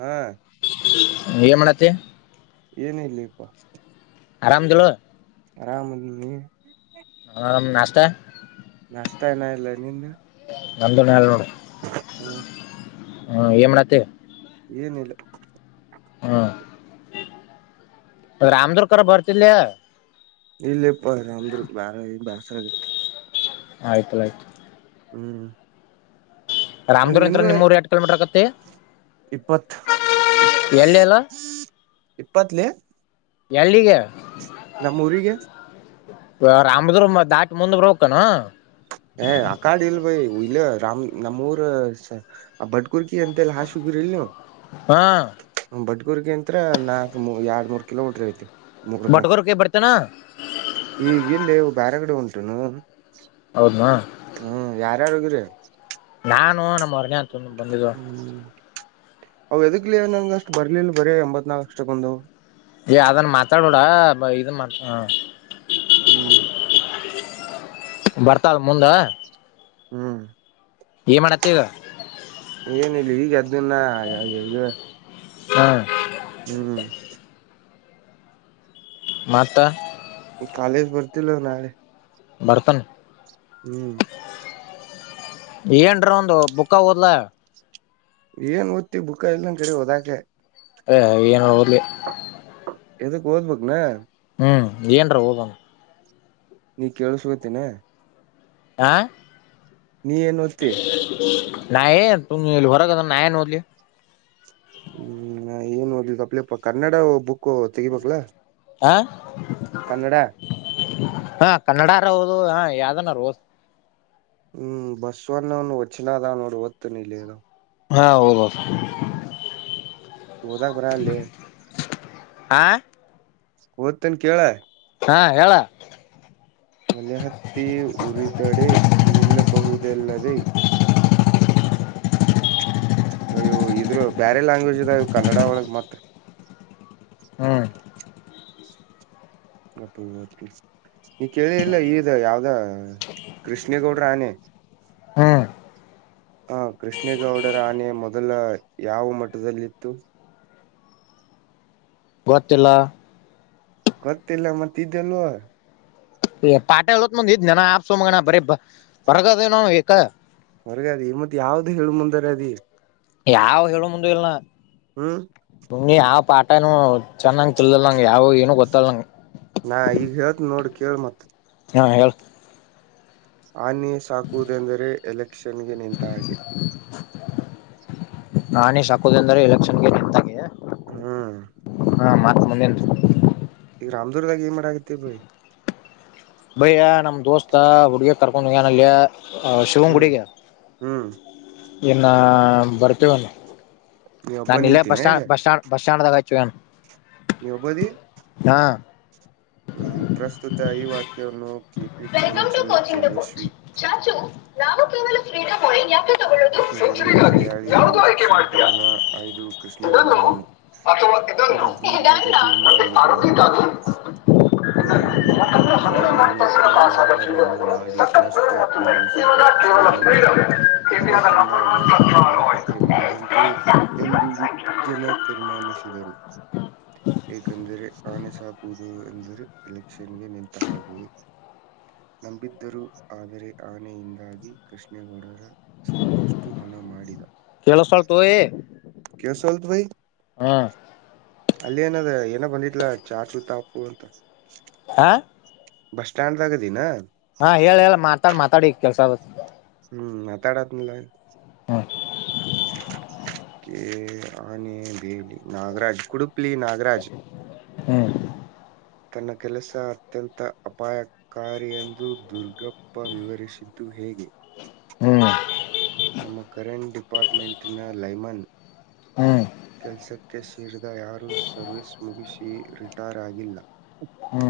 ಹ್ಮ [inaudible] ಏ ಮಾಡತ್ತ [inaudible] ಏನ ಇಲ್ಲಿಪ್ಪ [inaudible] ಆರಾಮದಲ [inaudible] ಆರಾಮಿ [inaudible] ಹ ನಾಸ್ತಾ [inaudible] ನಷ್ಟ ನ ಇಲ್ಲ ನಿಂದ [inaudible] ನಂದ ನೇ ನೋಡು [inaudible] ಹ್ಮ [inaudible] ಹ್ಮ ಎಮನ [inaudible] ಏನಿಲ್ಲ [inaudible] ಹ್ಮ ರಾಮದುೂರ್ಕರ್ ಬರ್ತಿಲ್ಲಯ ಇಲ್ಲಪ್ಪ ಅಮ್ರು ಬಾರ ಬಾಸರಗತ್ತು ಆಯ್ತು ಆಯ್ತು ಹ್ಮ್.. ಮತ್ತ ರಾಮದೂರ್ ಎಂ ನಿನ್ನು ನಿಮೂರು ಎಟ್ ಕೆಲ್ಮೀಟ್ರ ಆಕತ್ತ.. ಇಪ್ಪತ್ ಎಳ್ಳೆಲ್ಲ.. ಇಪ್ಪತ್ಲಿ. ಎಲ್ಲಿಗೆ.. ನಮ್ಮೂಊರಿಗೆ.. ಅಮದರು ದಾಟ ಮುಂದ ಬೋಗಕಾನ.. ಏ ಆ ಕಾಡ್ ಇಲ್ ಭೈ ಇಲ್ಲ ರಾಮ್ ನಮ್ಮೂಊರ ಭಟ್ ಕುುರ್ಕಿ ಎಂತಲ್ಲ ಹಾಶುಗರ್ ಇಲ್ ನೀವು.. ಹಾ ಬಡ್ಗುರ್ಗ ಅಂತ್ರ ನಾಕ್ ಮೂ ಎರಡ್ ಮೂರ್ ಕಿಲೋಮೀಟ್ರ ಐತಿ ಮುಗನ ಬಟ್ಗೂರ್ಕ ಬರ್ತೇನ ಈಗಿಲ್ಲೇ ಬೇರೆಗಡೆ ಉಂಟುನು.. ಹೌದ್ಮಾ.. ಹ್ಮ್ ಯಾರ ಯಾರು ಹೋಗಿರಿ. ನಾನು ನಮ್ಮ ಮರನೆ ಅಂತ ಬಂದಿದ್ದು.. ಅ ಎದಗ್ಲಿ ನನ್ಗೆ ಅಷ್ಟ್ ಬರ್ಲಿಲ್ಲ ಬರೀ ಎಂಬತ್ ನಾಲ್ಕ್ ಅಷ್ಟಕ್ಕೊಂದು.. ಏ ಅದನ್ನ ಮಾತಾಡಬಡ ಇದನ್ ಮಾ. ಹ್ಮ್. ಬರ್ತಾಲ್ ಮುಂದ. ಹ್ಮ್ ಏ ಮಾಡತ್ತ ಈಗ. ಏನ ಇಲ್ಲ ಈಗ ಅದ್ದನ್ನ ಈಗ ಹಾ ಹ್ಮ್ ಮಾತ ಕಾಜ ಭರ್ತಿ ಲ ನೆ.. ಬರ್ತಲ್.. ಏನ್ರ ಒಂದು ಬುಕ್ಕ ಹೋದ್ಲ. ಏನ್ ಹೊತ್ತಿ ಬುಕ್ಕ ಇಲ್ಲಂದ ಕಡೆ ಹೋದಾಕೆ.. ಅ ಏನು ಹೋಗರ್ಲಿ.. ಎದಕ್ ಓದ್ಬೇಕಕ್ನಾ.. ಹ್ಮ ಏನ್ರ ಹೋಗಮ್.. ನೀ ಕೇಳಸಗತೇನ.. ಆ. ನೀ ಏನ್ ಒತ್ತಿ. ನ ತು ಹೊರ ಕದ ನಏನು ಮೋದಲಿ.. ಹ್ಮ್ ಏನು ತಪ್ಲಪ ಕನ್ನಡ ಬುಕ್ ತೆಗಿಬೇಕಕ್ಲಾ.. ಹ ಕನ್ನಡ.. ಹಾ ಕನ್ನಡಾರ ಹೌದು ಹಾ ಯಾವ್ದನ.. ಹ್ಮ್ ಬಸ್ವವನ್ನುವನ್ನು ವಚ್ನದ ನೋಡಿ ಹೊತ್ತು ನೀಲ್ಲರ.. [inaudible] ಓದಕ್ ಬರಲ್ಲೇ ಅಲ್ಲ. ಆ ಪತ್ತನ್ ಕೆಲ. ಹಾ ಹೇಳ. ಒಲೆ ಹತ್ತಿ ಉರಿದಡೆ ನಿಲ್ಲಬಹುದು. ಇಲ್ಲದೆ. ಇದರಲ್ಲಿ ಬೇರೆ ಲ್ಯಾಂಗ್ವೇಜ್ ಇದೆ ಕನ್ನಡ ಒಳಗ್ ಮತ್ತೆ.. ಹ್ಮ್. ಕೇಳೆ ಇಲ್ಲ ಇದು ಯಾವುದು. ಕೃಷ್ಣಗೌಡ ಆನೆ ಹ್ಮ್ಮ್. ಹ ಕೃಷ್ಣೇಗೌಡರ ಆನೆ ಮೊದಲು ಯಾವ ಮಠದಲ್ಲಿತ್ತು ಗೊತ್ತಿಲ್ಲ ಗೊತ್ತಿಲ್ಲ ಮತ್ತೆ ಇದೆಲ್ಲೋ ಪಾಟೀಲ್ ಅವತ್ತು ಇನ್ನೇನೋ ಆಫ್ ಮಗನ ಬರಿ ಹೊರಗೆ ಇದೀವಿ ನಾವು ಹೊರಗೆ ಇದಿಯಾ ಮತ್ತೆ ಯಾವುದು ಹೇಳಬೇಕು ಅಂತ ಇದ್ದೀಯ ಯಾವುದು ಹೇಳೋ ಮುಂದೆ ಇಲ್ಲ ಹ್ಮ ಯಾವ್ ಪಾಠಾನೂ ಚೆನ್ನಾಗಿ ತಿಳಿದಿಲ್ಲ ನನಗೆ ಯಾವುದು ಏನು ಗೊತ್ತಿಲ್ಲ ನಂಗೆ ನಾನು ಈಗ ಹೇಳಿದ್ದೀನ್ ನೋಡು ಕೇಳು ಮತ್ತೆ ಹಾ ಹೇಳ. ಆನೆ ಸಾಕುವುದೆಂದರೆ ಎಲೆಕ್ಷನ್ಗೆ ನಿಂತ ಹಾಗೆ. ಆನೆ ಸಾಕುವುದೆಂದರೇನು ಎಲೆಕ್ಷನ್ಗೆ ನಿಂತಾಗೆ. ಹ್ಮ್ ಮತ್ತೆ ಮುಂದಿಂದು ರಾಮದುರ್ಗದಲ್ಲಿ ಏನು ಮಾಡ್ತಿದ್ದೀರಾ ನನ್ನ ದೋಸ್ತ ಅವರ ಹುಡುಗಿನ ಕರ್ಕೊಂಡು ಶಿವನ ದೇವಸ್ಥಾನಕ್ಕೆ ಹ್ಮ್ ಹೋಗಿದ್ದಾನೆ ಹ್ಮ್ ಏನ್ನ ಬರ್ತೇವನು ನೀ ಒಬ್ಬ ನಾನನ್ ನಲ್ಲೆ ಬಸ್ ನಿಂತಿನ ಈಗ ಬಸ್ ಸ್ಟ್ಯಾಂಡ್ ಬಸ್ ಸ್ಟ್ಯಾಂಡ್ ಹಾಕಿವೆನು ನೀ ಒಬ್ಬದಿ ಹ್ಮ್ ಪ್ರಸ್ತುತ ಈ ವಾಕ್ಯವನ್ನು K P welcome to Purnachandra coaching the coach Tejasvi ಚಾಚು ನಾವು ತಿನ್ನಲು ಫ್ರೀಡಂ ಆಯಿಲ್ ಕಿರುಗೂರಿನ ಗಯ್ಯಾಳಿಗಳು ಮಾಡ್ತೀಯಾ ಸಂಕಲನ ಐದು ಕೃಷ್ಣಗೌಡ ಇದನ್ನು ನಾನು ಅಥವಾ ಇದನ್ನು ಬದ್ದೀರ್ಘ ಗದ್ದೆಯಿಂದ ಮತ್ತೆ ಆಯ್ದುಕೊಳ್ಳಲಾಗಿದೆ ಆರೋಗ್ಯಕ್ಕಾಗಿ ಗುಳ್ಳೂರು ಯಾಕಂದ್ರೆ ಮಠದಲ್ಲಿದ್ದ ಹನ್ನೆರಡು ಆನೆಯನ್ನು ಎಲ್ಲ ವ್ಯವಹಾರವನ್ನು ಮಾಡಿ ನಷ್ಟ ಅನುಭವಿಸಿದ್ದ ಕೃಷ್ಣೇಗೌಡ [unintelligible] ಕರೆ ನಂಬರ್ ತಂದಾಗ ಒನ್ ಅವನ ಕಥೆ ಸರ್ಕಾರ ಮುಗಿದಂತೆ ಎಂದು ಜನ ತೀರ್ಮಾನಿಸಿದರು ಯಾಕೆಂದರೆ ಆನೆ ಅವುಗಳು ಎಂದರೆ ಎಲೆಕ್ಷನ್ಗೆ ನಿಂತ ಹಾಗೆ ನಂಬಿದ್ದರೂ ಆದರೆ ಆನೆಯಿಂದಾಗಿ ಕೃಷ್ಣೇಗೌಡರ ಸಾಕಷ್ಟು ಹಣ ಮಾಡಿದ ಕೇಳಿಸ್ತಳ್ತು ಕೇಸ್ ಆಗುತ್ತಾ ಭೈ ಹಾ ಅಲ್ಲಿ ಏನದ ಏನ ಬಂದಿದಲ ಚಾ ಚೂತ ಉಪ್ಪು ಅಂತ ಆ ಬಸ್ಟಾಂಡ್ ನಾಗ ಇದಿನ ಹಾ ಹೇಳ ಹೇಳ ಮಾತಾಡ್ ಮಾತಾಡಿ ಕೇಳುತ್ತಿದೆ ಹ್ಮ್ ಮಾತಾಡಲ್ಲ ಹ್ಮ್ ಕೆ ಅ ದಲಿ ನಾಗರಾಜ್ ಕುಡುಪಲಿ ನಾಗರಾಜ್ ಹ್ಮ್ ತನ್ನ ಕೆಲಸ ಅತ್ಯಂತ ಅಪಾಯಕಾರಿ ಎಂದು ದುರ್ಗಪ್ಪ ವಿವರಿಸಿದ್ದು ಹೇಗೆ ಹ್ಮ್ ನಮ್ಮ ಕರೆಂಟ್ ಡಿಪಾರ್ಟ್ಮೆಂಟ್ ನ ಲೈಮನ್ ಹ್ಮ್ ಕೆಲಸಕ್ಕೆ ಸೇರಿದ ಯಾರೂ ಸರ್ವಿಸ್ ಮುಗಿಸಿ ರಿಟೈರ್ ಆಗಿಲ್ಲ ಹ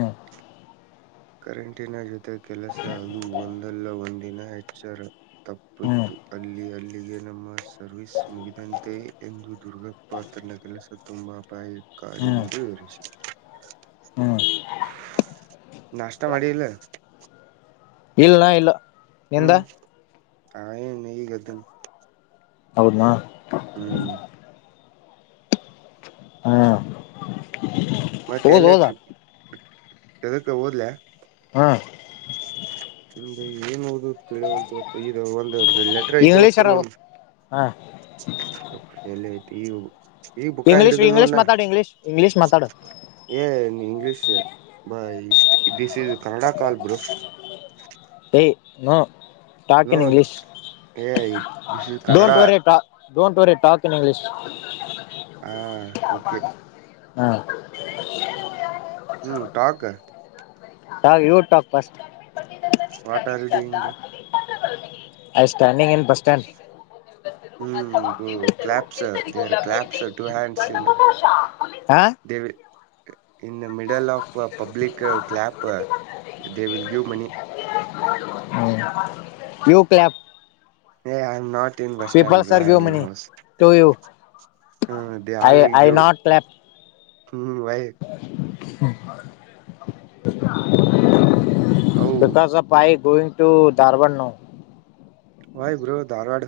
ಕರೆಂಟಿನ ಜೊತೆ ಕೆಲಸ ಅದು ಒಂದಲ್ಲ ಒಂದಿನ ಹೆಚ್ಚರ ಹ್ಮ್ ತಪ್ಪಿತ್ತು. ಅಲ್ಲಿ ಅಲ್ಲಿಗೆ ನಮ್ಮ ಸರ್ವಿಸ್ ಮುಗಿದಂತೆ ಎಂದು ದುರ್ಗಪ್ಪ ತನ್ನ ಕೆಲಸತ್ತು. ಂಬಪಾಯ ಕಡಿ ಹ್ಮ್ ಬಂದು ವಿವರಿಸಿ ಹ್ಮ್ ನಾಷ್ಟ ಮಾಡಿ ಇಲ್ಲ ಇಲ್ಲಲ್ಲ ಇಲ್ಲ ನಿಂದ ಹ್ಮ್ ಆಯ ನೀ ಗದನ್ ಹೌದಾ ಹ್ಮ್ ಹ್ಮ ಮತ್ತೆ ಎಲ್ಲ ಟ್ರಿಪ್ ಇದಕ್ಕೆ ಓದ್ಲ ಹ್ಮ್ ಹ ಏನ್ ಹಓದು ತಿಳಿಲ್ದು ಈ ಒಂದ್ ಲೆಟರ್ ಇಂಗ್ಲೀಷರ ಹಾ ಅಲ್ಲತಿ ಇ ಈಗ ಬುಕ್ಕ ಇಂಗ್ಲೀಷ್ ಹಿಡಿದಿನ ಇಂಗ್ಲೀಷ್ ನೋಡನಾ ಮಾತಾಡು ಇಂಗ್ಲೀಷ್ ಇಂಗ್ಲೀಷ್ ಮಾತಾಡು ಏ ಇಂಗ್ಲೀಷ್ ಬ this is Kannada call bro hey no talk in no English ಏ this is Kannada don't worry don't very talk in English ಹಾ okay hmm hmm talk you talk first what are you doing hi standing in bus stand ಅಥವಾ ಹ್ಮ್ ನಿವೃಿತರು claps ಎಲ್ಲರಿಗೂ there claps ಲಭ್ಯವಿದೆ to ಈ hands ಸುವಣ್ರ in ಅವಕಾಶ ಹ ಹ they in middle of public clap they will give money hmm you clap hey I am not in bus stand peoples bro are I give am in money house to you they I all will I give not clap hmm why how because ಪಾಯ going to Dharwad now why bro Dharwad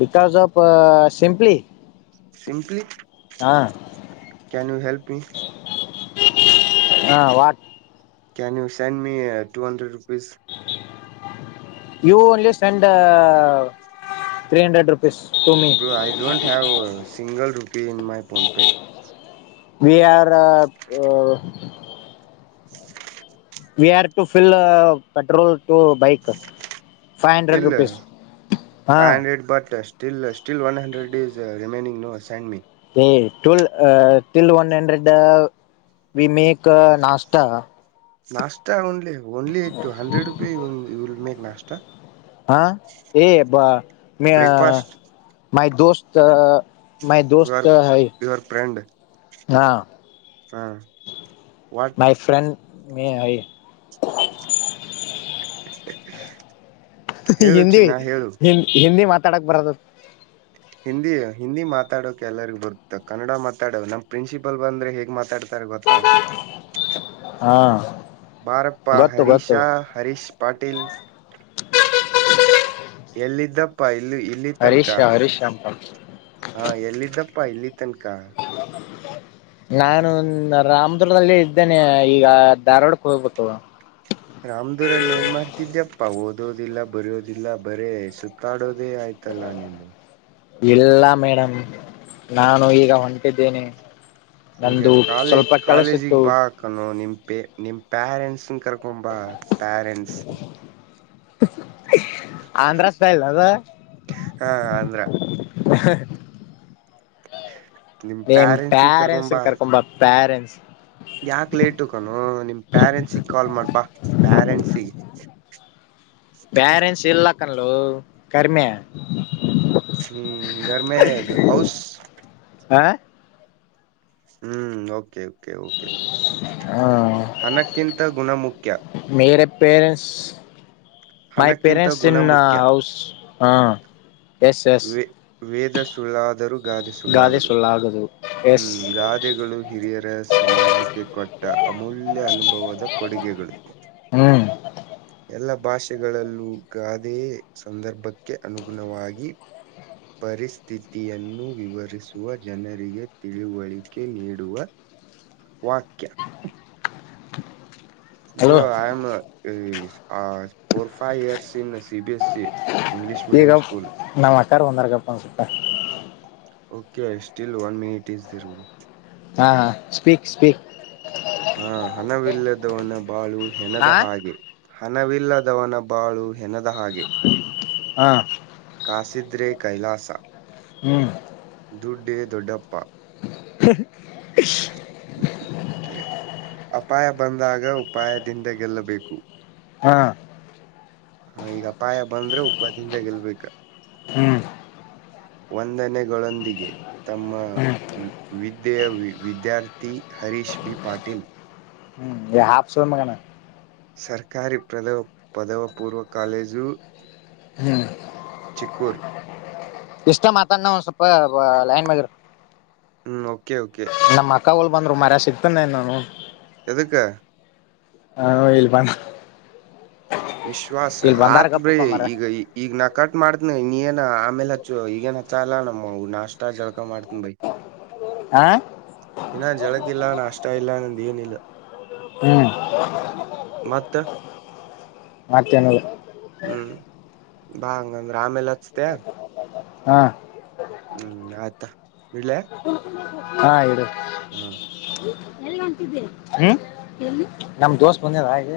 because of simply simply can you help me ಹಾ what can you send me two hundred rupees you only send three hundred rupees to me bro I don't have single rupee in my PhonePe we are we are to ಫಲ್ petrol to bike fill five hundred but still still one hundred is remaining no send me ಟೀಲ್ಲ one hundred we make nashta nashta only only two hundred rupee you will make nashta ah ಏ ಬ ಮ ಮೈ ದೋಸ್ತ್ ಮೈ ದೋಸ್ತ ಹ ಹಾ ಹಾ what ಮೆ high [inaudible] ಹೇಳು ಹಿಂದಿ ಚಿನ್ನ ಹೇಳು ಹಿಂದಿ ಮಾತಾಡಕ್ ಬರದು ಹಿಂದಿ ಹಿಂದಿ ಮಾತಾಡೋಕ ಎಲ್ಲರಿಗ ಬರುತ್ತ ಕನ್ನಡ ಮಾತಾಡ ನಮ್ ಪ್ರಿನ್ಸಿಪಲ್ ಬಂದ್ರೆ ಹೇಗ್ ಮಾತಾಡ್ ಗೊತ್ತಾ ಹಾ ಬಾರಪ್ಪ ಗೊತ್ತು ಗೊತ್ತು ಹರೀಶಾ ಹರೀಶ್ ಪಾಟೀಲ್ ಎಲ್ಲಿದ್ದಪ್ಪ ಇಲ್ಲಿ ಇಲ್ಲಿ ತನ್ಕ ಹರೀಶ್ ಹರೀಶ್ ಅಂತ ಹಾ ಎಲ್ಲಿದ್ದಪ್ಪ ಪ ಇಲ್ಲಿ ತನಕ [inaudible] ನಾನು ರಾಮದುರ್ದಲ್ಲೇ ಇದ್ದೇನೆ ಈಗ ಧಾರವಾಡಕ್ಕೆ ಹೋಗ್ಬೇಕು ರಾಮ್ದೂರಲ್ಲಿ ಏನ್ ಮಾಡ್ತಿದ್ಯಪ್ಪಾ ಓದೋದಿಲ್ಲ ಬರೋದಿಲ್ಲ ಬರೇ ಸುತ್ತಾಡೋದೇ ಆಯ್ತ ತಲ್ಲ ನಿಂದು ಇಲ್ಲ ಮೇಡಮ್ ನಾನು ಈಗ ಹೊಂಟಿದ್ದೇನೆ ಈಗ ನಂದು ಕಾಲೇಜ ಸ್ವಲ್ಪ ಕೆಲಸಿತ್ತು ಕಾಲೇಜಿಗೆ ಬಾ ಅಕಾನೋ ನಿಮ್ ನಿಮ್ ಪ್ಯಾರೆಂಟ್ಸ್ನ್ ಕರ್ಕೊಂಬ ಪ್ಯಾರೆಂಟ್ಸ್ ಆಂಧ್ರ ಸ್ಟೈಲ್ ಅದು ಹಾ ಅಂದ್ರ [unintelligible] ನಿಮ್ ಪ್ಯಾರೆಂಟ್ಸಿಗ ಪ್ಯಾರೆಂಟ್ಸ್ ಕರಕೂಂಬಾ ಕರ್ಕೊಂಬ ಪ್ಯಾರೆಂಟ್ಸ್ ಯಾಕ ಲೇಟು ಕಣೂ ನಿಮ್ ಪ್ಯಾರೆಂಟ್ಸಗ್ ಕಾಲ್ ಮಾಡ್ಬಾ ಪ್ಯರೆನ್ಸಿ ಪ್ಯರೆಂಟ್ಸ್ ಇಲ್ಲ ಕನ್ಲೋ ಕರಿಮೆ ಹ್ಮ್ ಗರ್ ಮೆ ಹೌಸ್ ಹ ಹ್ಮ್ ಓಕೆ ಓಕೆ ಹ ಹಣಕ್ಕಿಂತ ಗುಣ ಮುಖ್ ಮೇರೆ ಪೇರೆಂಟ್ಸ್ ಮೈ ಹಣಕ್ಕಿಂತ ಪೇರೆಂಟ್ಸ್ ಗುಣ ಇನ್ ಮುಖ್ಯ ಹೌಸ್ ಹಾ ವೆ ವೇದ ಸುಳ್ಳಾದರೂ ಗಾದೆ ಸುಳ್ಳಾಗದು ಹ್ಮ್ ಗಾದೆಗಳು ಹಿರಿಯರ ಸಮಾಜಕ್ಕೆ ಕೊಟ್ ಟ ಅಮೂಲ್ಯ ಅನುಭವದ ಕೊಡುಗೆಗಳು ಹ್ಮ್ ಎಲ್ಲ ಭಾಷೆಗಳಲ್ಲೂ ಗಾದೆಯೆ ಸಂದರ್ಭಕ್ಕೆ ಅನುಗುಣವಾಗಿ ಪರಿಸ್ಥಿತಿಯನ್ನು ವಿವರಿಸುವ ಜನರಿಗೆ ತಿಳುವಳಿಕೆ ನೀಡುವ. ವಾಕ್ಯ hello bro um four five years in C B S C English medium school ತರ್ ಒನರ್ಗಪ್ಪ ಅನ್ಸುತ್ತೆ okay I still one minute is [unintelligible] ಹಾ ಹಾ ಸ್ಪೀಕ್ ಸ್ಪೀಕ್ ಆ ಹಣವಿಲ್ಲದವನ ಬಾಳು ಹೆಣದ ಆ ಹಾಗೆ ಹಣವಿಲ್ಲದವನ ಬಾಳು ಹೆನದ ಹಾಗೆ ಹಾ ಕಾಸಿದ್ರೆ ಕೈಲಾಸ ಹ್ಮ್ ದುಡ್ಡೇ ದೊಡ್ಡಪ್ಪ [inaudible] ಅಪಾಯ ಬಂದಾಗ ಉಪಾಯದಿಂದ ಗೆಲ್ಲಬೇಕು ಹಾ ಹಾ ಈಗ ಅಪಾಯ ಬಂದ್ರೆ ಉಪ್ಪದಿಂದ ಗೆಲ್ಬೇಕ [inaudible] ವಂದನೆಗಳೊಂದಿಗೆ ತಮ್ಮ ಹ್ಮ್ ವಿದ್ಯೆಯ ವಿದ್ಯಾರ್ಥಿ ಹರೀಷ್ ಬಿ ಪಾಟೀಲ್ ಗ್ಯಾಪ್ಸು ಮಗಾನೆ ಸರ್ಕಾರಿ ಪ್ರದವ್ ಪದವ ಪೂರ್ವ ಕಾಲೇಜು ಹ್ಮ ಚಿಕ್ಕೂರ್ ಇಷ್ಟ ಮಾತಾನ ಒಂದ್ ಸ್ವಲ್ಪ ಲೈನ್ ನಾಗೆ ಇರು ಹ್ಮ್ ಓಕೆ ಓಕೆ ಕವಲ್ ಬಂದರು ಮರೆಯ ಸಿಗ್ತನೆ ನಾನು ಯಾದ್ಕ ಹಾ [unintelligible] ವಿಶ್ವಾಸ ಆತ್ ಬ್ರೀ ಗಪ್ಪಪ್ಪ ಮರ ಈಗ ಈಗ ನಾ ಕಟ್ ಮಾಡ್ತನ ನೀನ್ ಆಮೇಲೆ ಹಚ್ಚು ಈಗೇನ್ ಹಚ ಅಲಾ ನಮ್ಮ್ ನಾಷ್ಟ ಜಳಕ ಮಾಡ್ತನ್ ಬೈ ಹ ಇನ್ನ ಜಳಕಿಲ್ಲಣ ಅಷ್ಟ ಇಲ್ಲ ನಂದ ಏನಿಲ್ಲ ಹ್ಮ್ ಮತ್ತ ಮತೇನಿಲ್ಲ ಹ್ಮ್ಬಬಾ ಹಾಗಂದ್ರ ಆಮೇಲೆ ಹೆಚ್ಚತಿಯಾ ಹಾ ಹ್ಮ್ ಆಯ್ತ್ ಇಡ್ಲಾ ಹಾ ಇರು ಹಾಂ ಎಲ್ ಹೊಂಟಿದ್ದಿ ಹ್ಮ ಎಲ್ಲಿ ನಮ್ಮ ದೋಸ್ತ್ ಬಂದಿನಾ ಇಲ್ಲೇ